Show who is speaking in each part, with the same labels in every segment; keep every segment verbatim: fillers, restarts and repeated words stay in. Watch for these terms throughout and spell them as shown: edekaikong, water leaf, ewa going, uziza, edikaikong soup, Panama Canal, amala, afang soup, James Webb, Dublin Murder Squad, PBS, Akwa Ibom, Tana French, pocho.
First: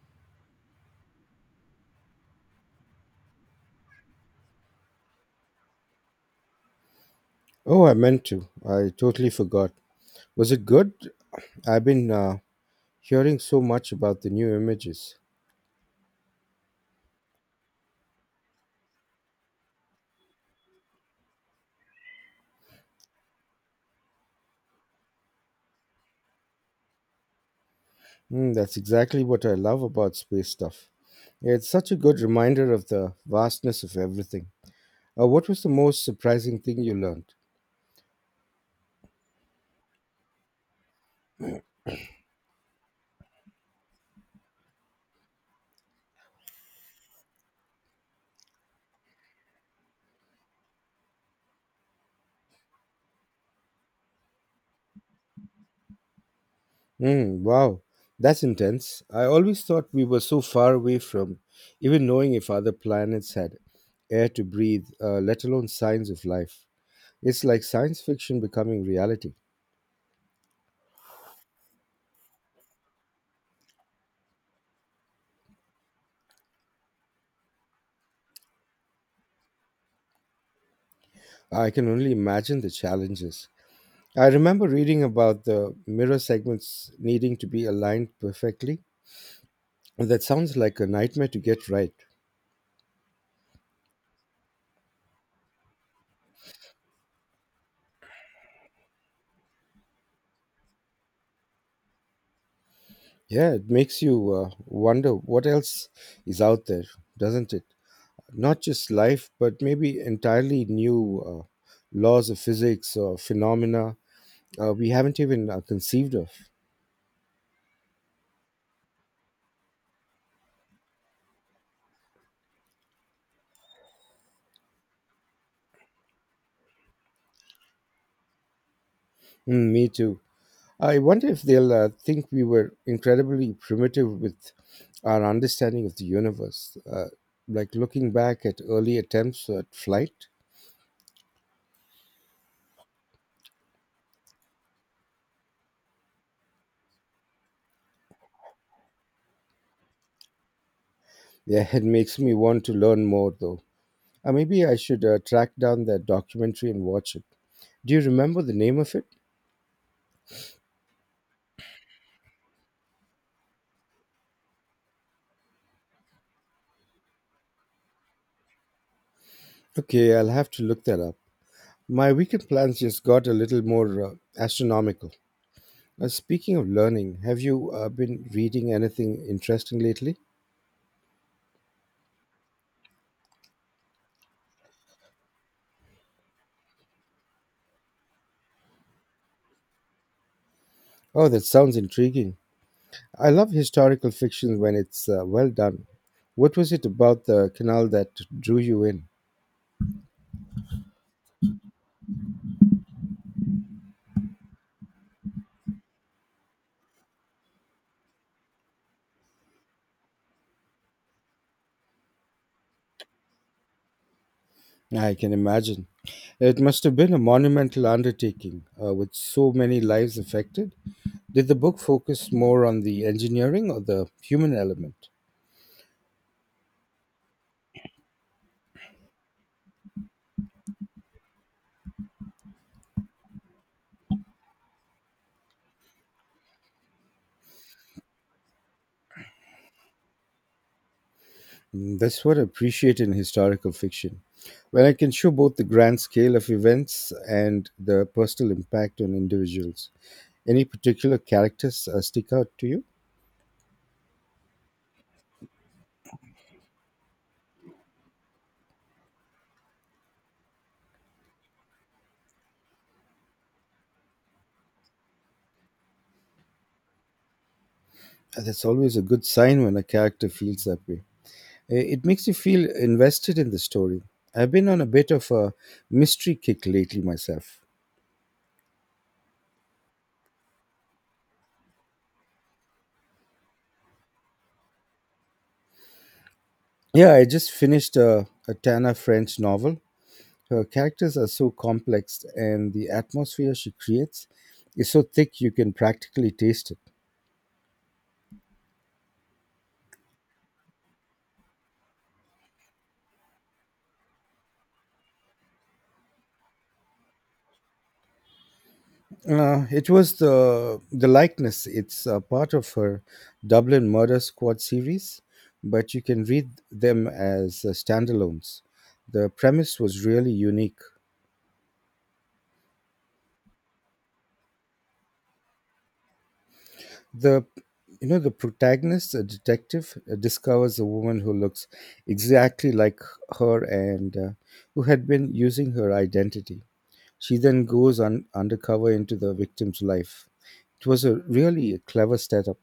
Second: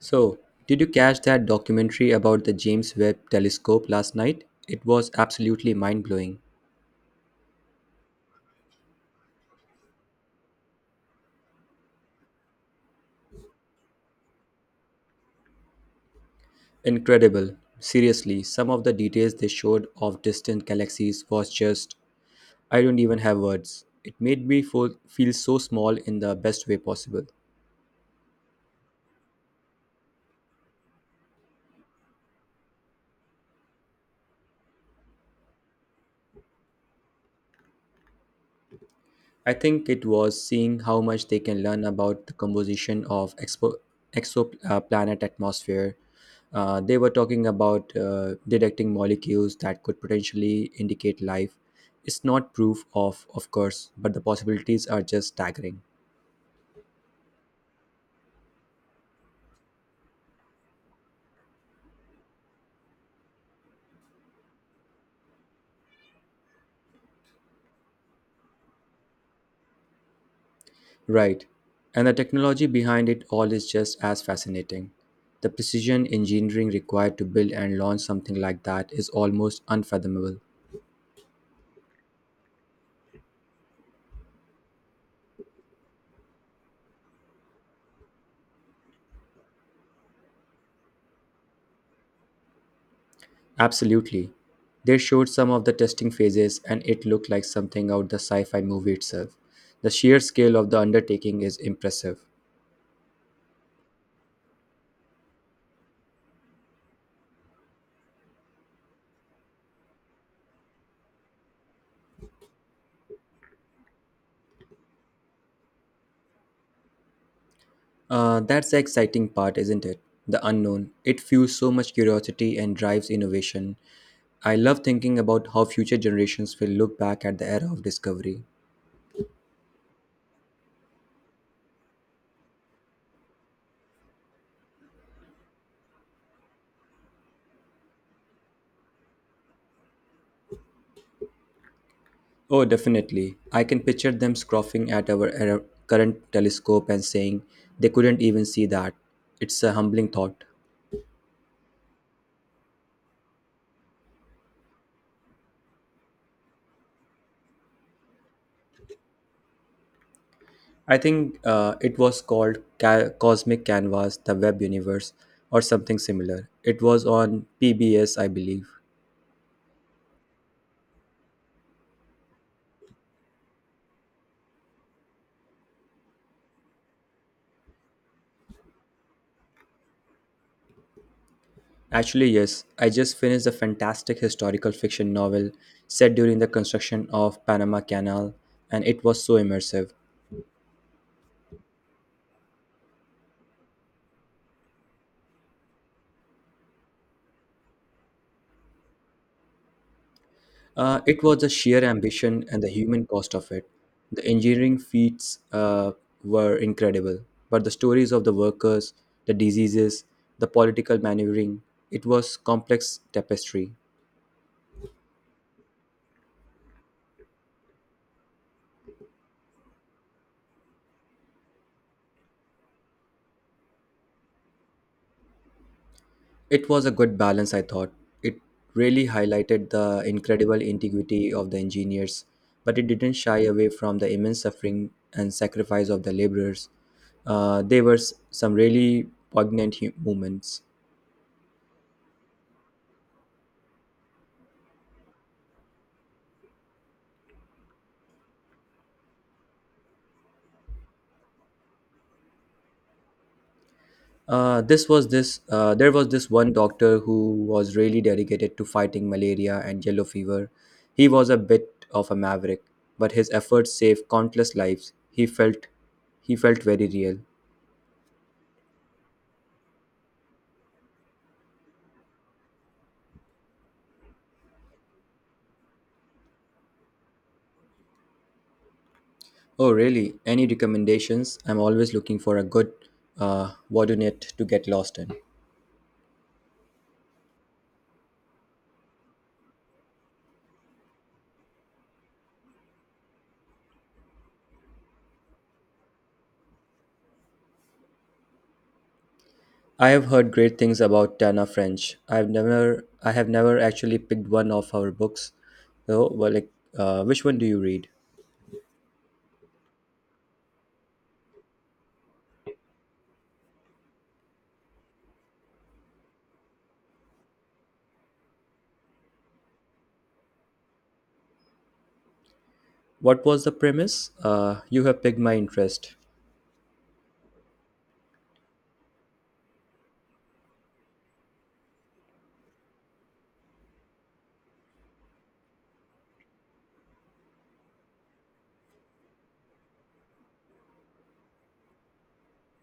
Speaker 1: So, did you catch that documentary about the James Webb telescope last night? It was absolutely mind blowing.
Speaker 2: Oh, I meant to. I totally forgot. Was it good? I've been uh, hearing so much about the new images.
Speaker 1: Incredible. Seriously, some of the details they showed of distant galaxies was just, I don't even have words. It made me fo- feel so small in the best way possible.
Speaker 2: Mm, that's exactly what I love about space stuff. It's such a good reminder of the vastness of everything. Uh, what was the most surprising thing you learned?
Speaker 1: I think it was seeing how much they can learn about the composition of expo- exoplanet atmosphere. Uh, they were talking about uh, detecting molecules that could potentially indicate life. It's not proof of, of course, but the possibilities are just staggering.
Speaker 2: Mm, wow, that's intense. I always thought we were so far away from even knowing if other planets had air to breathe, uh, let alone signs of life. It's like science fiction becoming reality.
Speaker 1: Right. And the technology behind it all is just as fascinating. The precision engineering required to build and launch something like that is almost unfathomable.
Speaker 2: I can only imagine the challenges. I remember reading about the mirror segments needing to be aligned perfectly. That sounds like a nightmare to get right.
Speaker 1: Absolutely. They showed some of the testing phases and it looked like something out the sci-fi movie itself. The sheer scale of the undertaking is impressive.
Speaker 2: Yeah, it makes you uh, wonder what else is out there, doesn't it? Not just life, but maybe entirely new uh, laws of physics or phenomena uh, we haven't even uh, conceived of.
Speaker 1: Uh, that's the exciting part, isn't it? The unknown. It fuels so much curiosity and drives innovation. I love thinking about how future generations will look back at the era of discovery.
Speaker 2: Mm, me too. I wonder if they'll uh, think we were incredibly primitive with our understanding of the universe. Uh, like looking back at early attempts at flight,
Speaker 1: Oh, definitely. I can picture them scoffing at our era- current telescope and saying they couldn't even see that. It's a humbling thought.
Speaker 2: yeah, it makes me want to learn more though. Uh, maybe I should uh, track down that documentary and watch it. Do you remember the name of it?
Speaker 1: I think uh, it was called Ca- Cosmic Canvas, the Web Universe, or something similar. It was on P B S, I believe.
Speaker 2: Okay, I'll have to look that up. My weekend plans just got a little more uh, astronomical. Uh, speaking of learning, have you uh, been reading anything interesting lately?
Speaker 1: Actually, yes, I just finished a fantastic historical fiction novel set during the construction of Panama Canal, and it was so immersive.
Speaker 2: Oh, that sounds intriguing. I love historical fiction when it's uh, well done. What was it about the canal that drew you in?
Speaker 1: Uh, it was the sheer ambition and the human cost of it. The engineering feats uh, were incredible, but the stories of the workers, the diseases, the political maneuvering, it was complex tapestry.
Speaker 2: I can imagine. It must have been a monumental undertaking uh, with so many lives affected. Did the book focus more on the engineering or the human element?
Speaker 1: It was a good balance, I thought. It really highlighted the incredible integrity of the engineers, but it didn't shy away from the immense suffering and sacrifice of the laborers. Uh, there were s- some really poignant hu- moments.
Speaker 2: Mm, that's what I appreciate in historical fiction. When I can show both the grand scale of events and the personal impact on individuals. Any particular characters uh, stick out to you?
Speaker 1: Uh, this was this. Uh, there was this one doctor who was really dedicated to fighting malaria and yellow fever. He was a bit of a maverick, but his efforts saved countless lives. He felt, he felt very real.
Speaker 2: And that's always a good sign when a character feels that way. I- It makes you feel invested in the story. I've been on a bit of a mystery kick lately myself.
Speaker 1: Oh, really? Any recommendations? I'm always looking for a good uh, whodunit to get lost in.
Speaker 2: Yeah, I just finished a, a Tana French novel. Her characters are so complex, and the atmosphere she creates is so thick you can practically taste it.
Speaker 1: I have heard great things about Tana French. I've never, I have never actually picked one of her books. So, well, like, uh, which one do you read?
Speaker 2: Uh, it was the the likeness. It's a part of her Dublin Murder Squad series, but you can read them as uh, standalones. The premise was really unique.
Speaker 1: What was the premise? Uh, you have piqued my interest.
Speaker 2: The You know, the protagonist, a detective, uh, discovers a woman who looks exactly like her and uh, who had been using her identity. She then goes on undercover into the victim's life. It was a really clever setup.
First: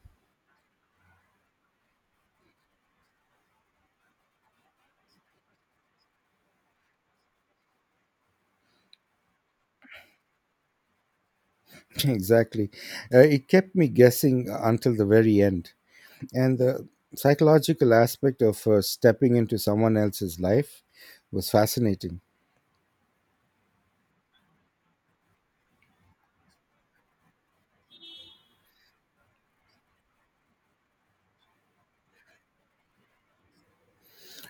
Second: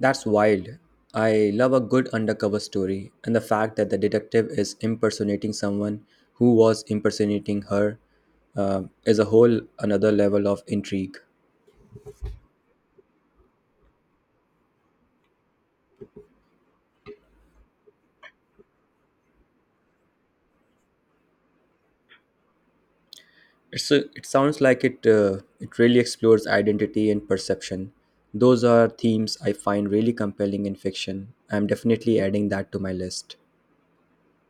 Speaker 1: That's wild. I love a good undercover story, and the fact that the detective is impersonating someone who was impersonating her uh, is a whole another level of intrigue.
Speaker 2: Exactly. Uh, it kept me guessing until the very end. And the psychological aspect of uh, stepping into someone else's life was fascinating.
Speaker 1: It's a, it sounds like it uh, it really explores identity and perception. Those are themes I find really compelling in fiction. I'm definitely adding that to my list.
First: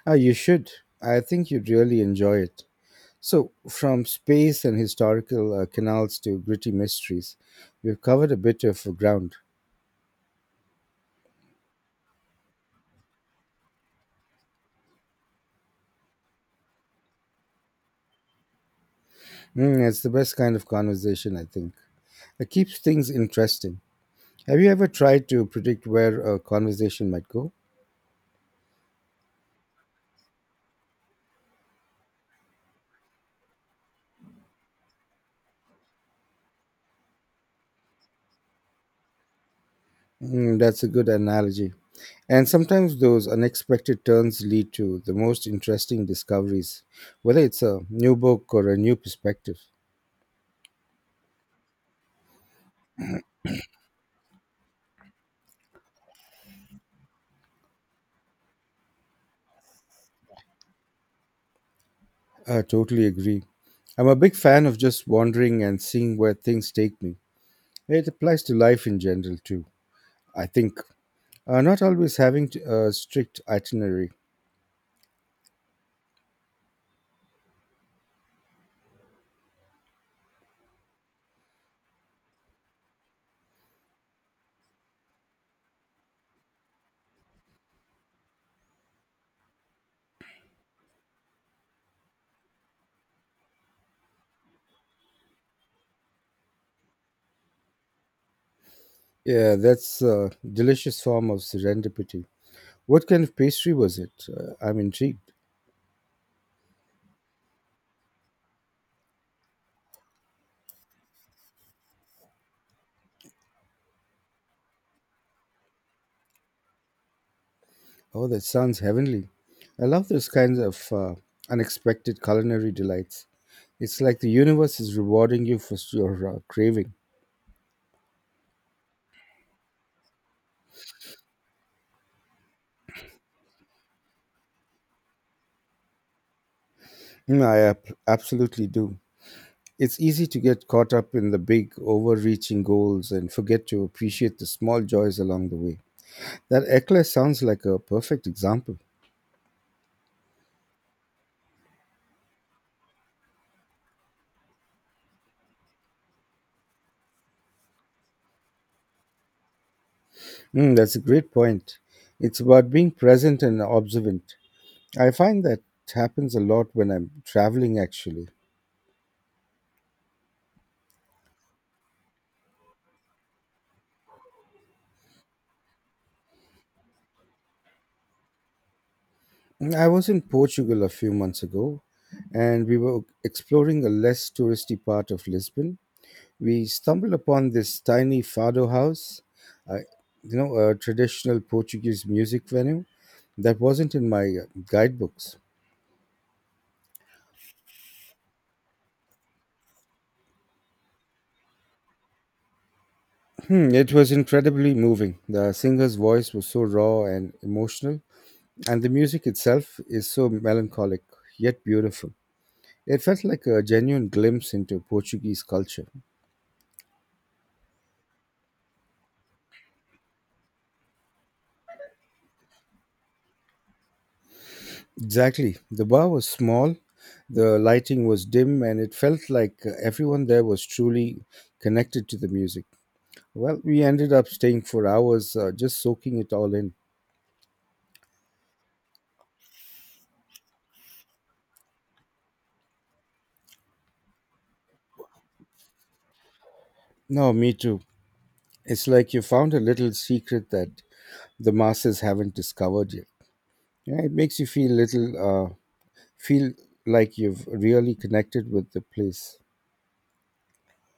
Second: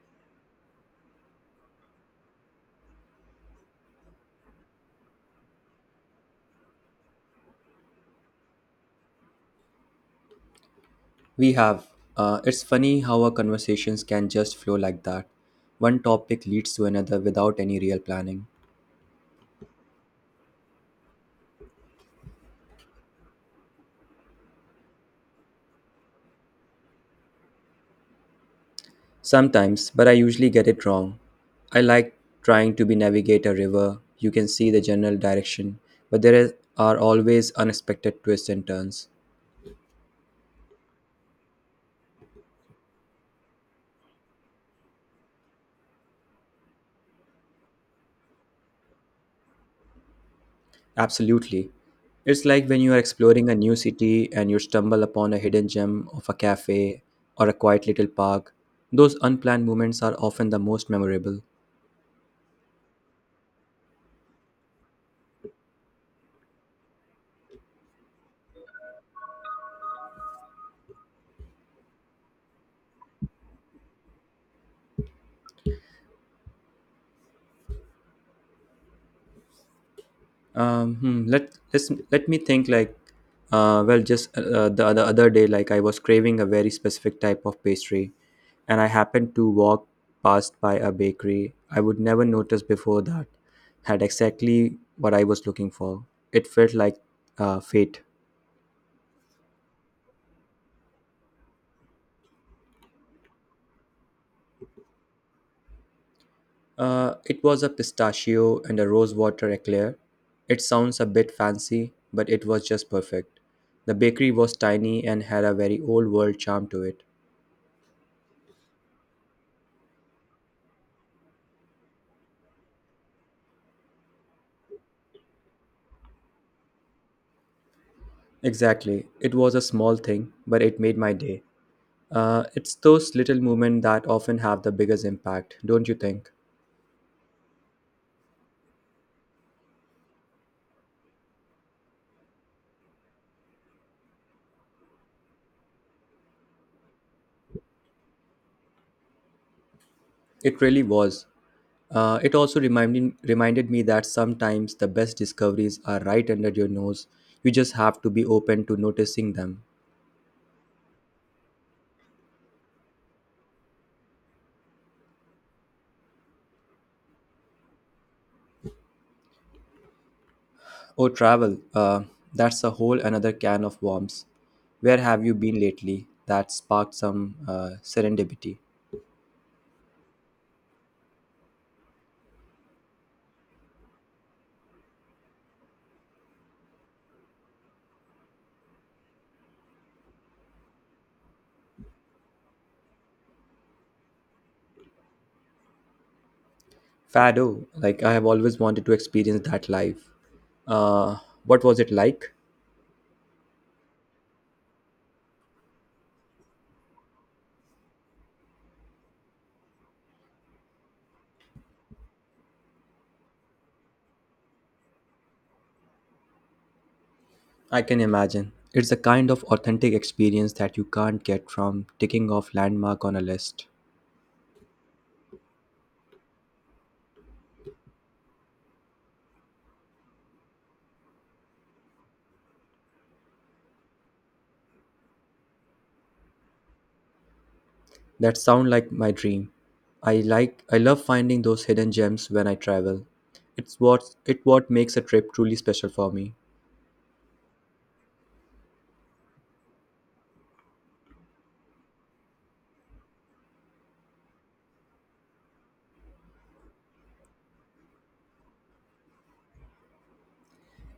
Speaker 2: Ah, you should. I think you'd really enjoy it. So, from space and historical uh, canals to gritty mysteries, we've covered a bit of ground.
Speaker 1: We have. Uh, it's funny how our conversations can just flow like that. One topic leads to another without any real planning.
Speaker 2: Mm, it's the best kind of conversation, I think. It keeps things interesting. Have you ever tried to predict where a conversation might go?
Speaker 1: Sometimes, but I usually get it wrong. I like trying to be navigate a river. You can see the general direction, but there is, are always unexpected twists and turns.
Speaker 2: Mm, that's a good analogy. And sometimes those unexpected turns lead to the most interesting discoveries, whether it's a new book or a new perspective.
Speaker 1: Absolutely. It's like when you are exploring a new city and you stumble upon a hidden gem of a cafe or a quiet little park. Those unplanned moments are often the most memorable.
Speaker 2: I totally agree. I'm a big fan of just wandering and seeing where things take me. It applies to life in general too, I think. Uh, not always having to, a strict itinerary.
Speaker 1: Um, hmm, let let's, let me think. Like, uh, well, just uh, the the other day, like I was craving a very specific type of pastry, and I happened to walk past by a bakery I would never notice before that had exactly what I was looking for. It felt like uh, fate.
Speaker 2: Yeah, that's a delicious form of serendipity. What kind of pastry was it? Uh, I'm intrigued.
Speaker 1: Uh, it was a pistachio and a rose water eclair. It sounds a bit fancy, but it was just perfect. The bakery was tiny and had a very old world charm to it.
Speaker 2: Oh, that sounds heavenly. I love those kinds of uh, unexpected culinary delights. It's like the universe is rewarding you for s- your uh, craving.
Speaker 1: Exactly. It was a small thing, but it made my day. Uh, it's those little moments that often have the biggest impact, don't you think?
Speaker 2: Mm, I ap- absolutely do. It's easy to get caught up in the big, overreaching goals and forget to appreciate the small joys along the way. That eclair sounds like a perfect example.
Speaker 1: It really was. Uh, it also reminded, reminded me that sometimes the best discoveries are right under your nose. You just have to be open to noticing them.
Speaker 2: Mm, that's a great point. It's about being present and observant. I find that happens a lot when I'm traveling, actually.
Speaker 1: Oh, travel. Uh, that's a whole another can of worms. Where have you been lately? That sparked some uh, serendipity.
Speaker 2: I was in Portugal a few months ago and we were exploring a less touristy part of Lisbon. We stumbled upon this tiny fado house, uh, you know, a traditional Portuguese music venue that wasn't in my uh, guidebooks.
Speaker 1: Fado, like I have always wanted to experience that life. Uh, what was it like?
Speaker 2: Hmm, it was incredibly moving. The singer's voice was so raw and emotional, and the music itself is so melancholic yet beautiful. It felt like a genuine glimpse into Portuguese culture.
Speaker 1: I can imagine. It's a kind of authentic experience that you can't get from ticking off landmark on a list.
Speaker 2: Exactly. The bar was small, the lighting was dim, and it felt like uh, everyone there was truly connected to the music. Well, we ended up staying for hours, uh, just soaking it all in.
Speaker 1: That sound like my dream. I like I love finding those hidden gems when I travel. It's what it what makes a trip truly special for me.
Speaker 2: No, me too. It's like you found a little secret that the masses haven't discovered yet. Yeah, it makes you feel little, uh, feel like you've really connected with the place.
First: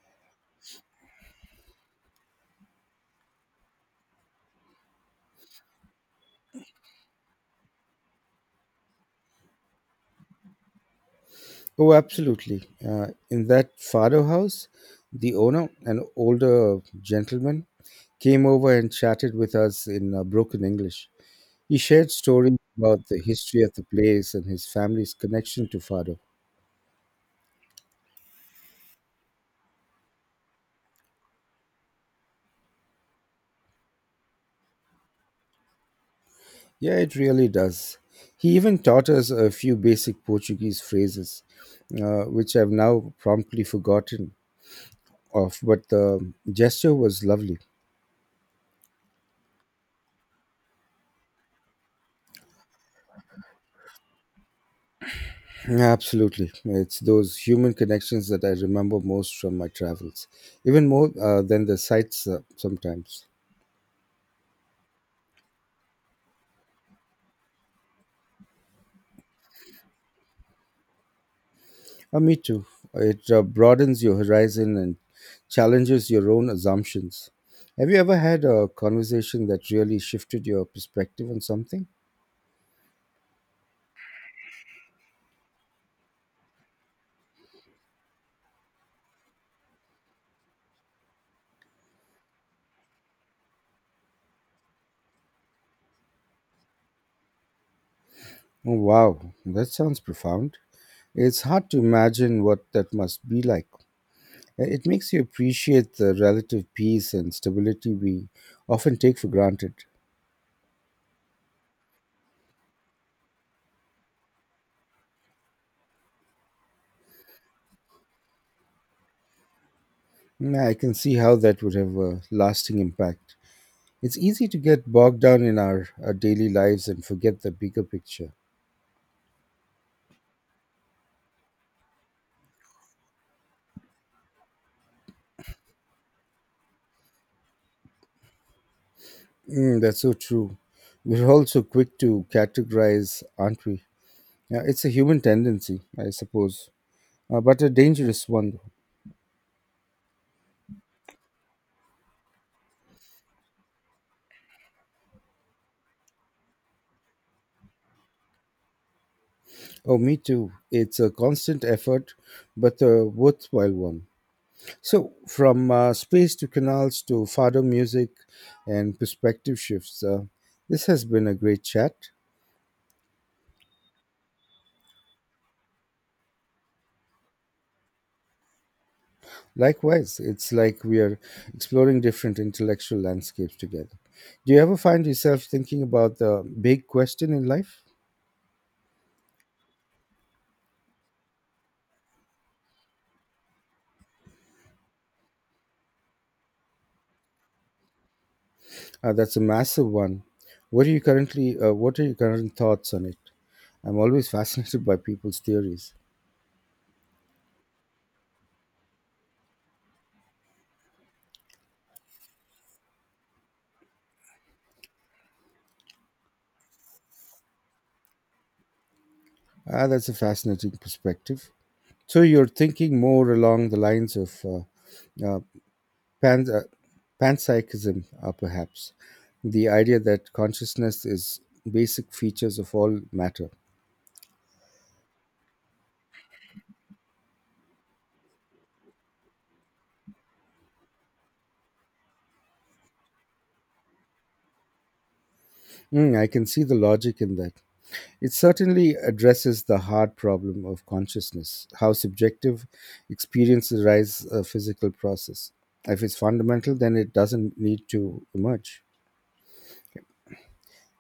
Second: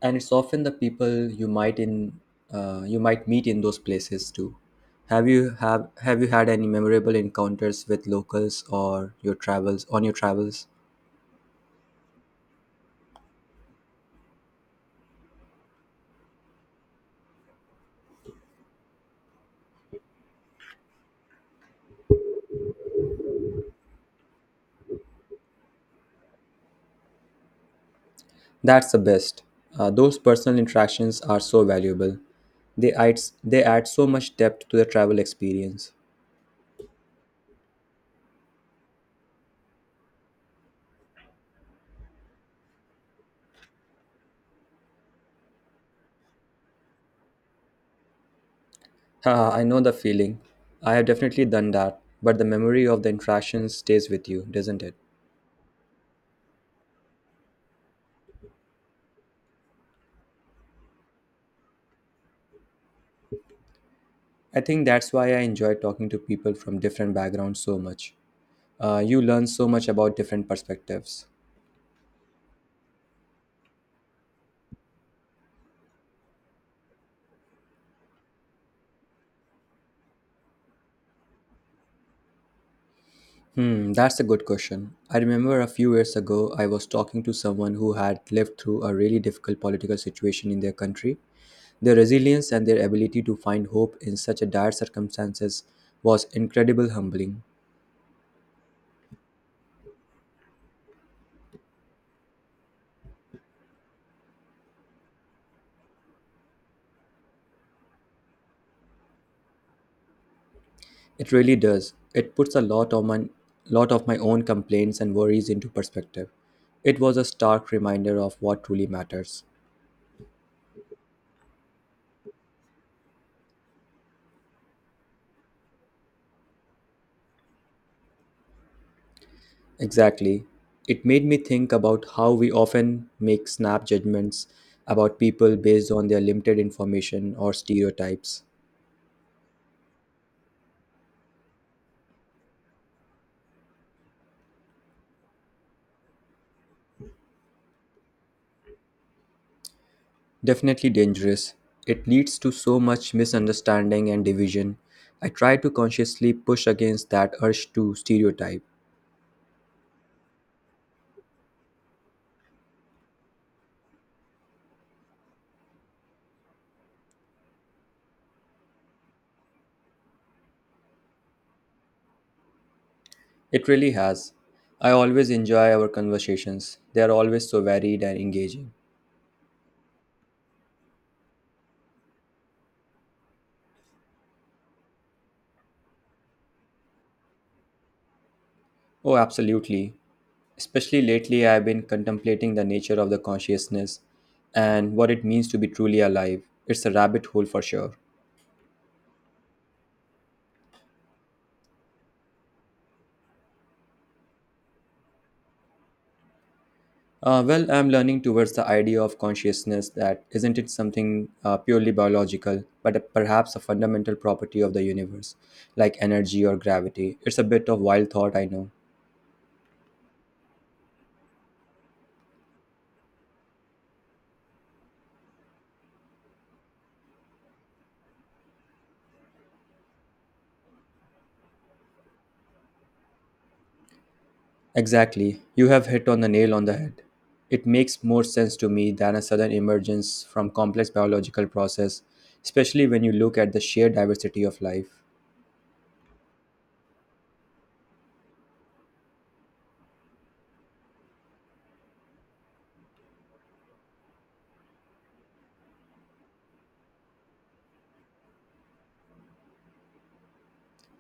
Speaker 1: And it's often the people you might in uh, you might meet in those places too. Have you have have you had any memorable encounters with locals or your travels on your travels?
Speaker 2: Oh, absolutely. Uh, in that Fado house, the owner, an older gentleman, came over and chatted with us in uh, broken English. He shared stories about the history of the place and his family's connection to Fado.
Speaker 1: That's the best. Uh, those personal interactions are so valuable. They add they add so much depth to the travel experience.
Speaker 2: Yeah, it really does. He even taught us a few basic Portuguese phrases, uh, which I've now promptly forgotten of, but the gesture was lovely.
Speaker 1: Haha, I know the feeling. I have definitely done that, but the memory of the interaction stays with you, doesn't it?
Speaker 2: Absolutely. It's those human connections that I remember most from my travels, even more uh, than the sights uh, sometimes.
Speaker 1: I think that's why I enjoy talking to people from different backgrounds so much. Uh, you learn so much about different perspectives.
Speaker 2: Uh, me too. It uh, broadens your horizon and challenges your own assumptions. Have you ever had a conversation that really shifted your perspective on something?
Speaker 1: Hmm, that's a good question. I remember a few years ago, I was talking to someone who had lived through a really difficult political situation in their country. Their resilience and their ability to find hope in such a dire circumstances was incredible humbling.
Speaker 2: Oh, wow, that sounds profound. It's hard to imagine what that must be like. Uh, It makes you appreciate the relative peace and stability we often take for granted.
Speaker 1: It really does. It puts a lot of my, lot of my own complaints and worries into perspective. It was a stark reminder of what truly matters.
Speaker 2: Mm, I can see how that would have a lasting impact. It's easy to get bogged down in our, our daily lives and forget the bigger picture.
Speaker 1: Exactly. It made me think about how we often make snap judgments about people based on their limited information or stereotypes.
Speaker 2: Mm, that's so true. We're all so quick to categorize, aren't we? Yeah, it's a human tendency, I suppose, uh, but a dangerous one.
Speaker 1: Definitely dangerous. It leads to so much misunderstanding and division. I try to consciously push against that urge to stereotype.
Speaker 2: Oh, me too. It's a constant effort, but a worthwhile one. So, from uh, space to canals to fado music and perspective shifts, uh, this has been a great chat.
Speaker 1: It really has. I always enjoy our conversations. They are always so varied and engaging.
Speaker 2: Likewise, it's like we are exploring different intellectual landscapes together. Do you ever find yourself thinking about the big question in life?
Speaker 1: Oh, absolutely. Especially lately, I've been contemplating the nature of the consciousness and what it means to be truly alive. It's a rabbit hole for sure.
Speaker 2: Uh, that's a massive one. What are you currently? Uh, what are your current thoughts on it? I'm always fascinated by people's theories.
Speaker 1: Uh, well, I'm learning towards the idea of consciousness that isn't it something uh, purely biological, but a- perhaps a fundamental property of the universe, like energy or gravity. It's a bit of wild thought, I know.
Speaker 2: Ah, that's a fascinating perspective. So you're thinking more along the lines of uh, uh, pan- uh, panpsychism, uh, perhaps the idea that consciousness is basic features of all matter.
Speaker 1: Exactly. You have hit on the nail on the head. It makes more sense to me than a sudden emergence from complex biological process, especially when you look at the sheer diversity of life.
Speaker 2: Mm, I can see the logic in that. It certainly addresses the hard problem of consciousness, how subjective experiences rise a physical process. If it's fundamental, then it doesn't need to emerge.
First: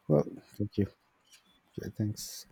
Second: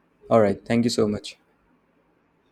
Speaker 2: Well,
Speaker 1: All right,
Speaker 2: thank
Speaker 1: thank
Speaker 2: you.
Speaker 1: you so much.
Speaker 2: Yeah, thanks.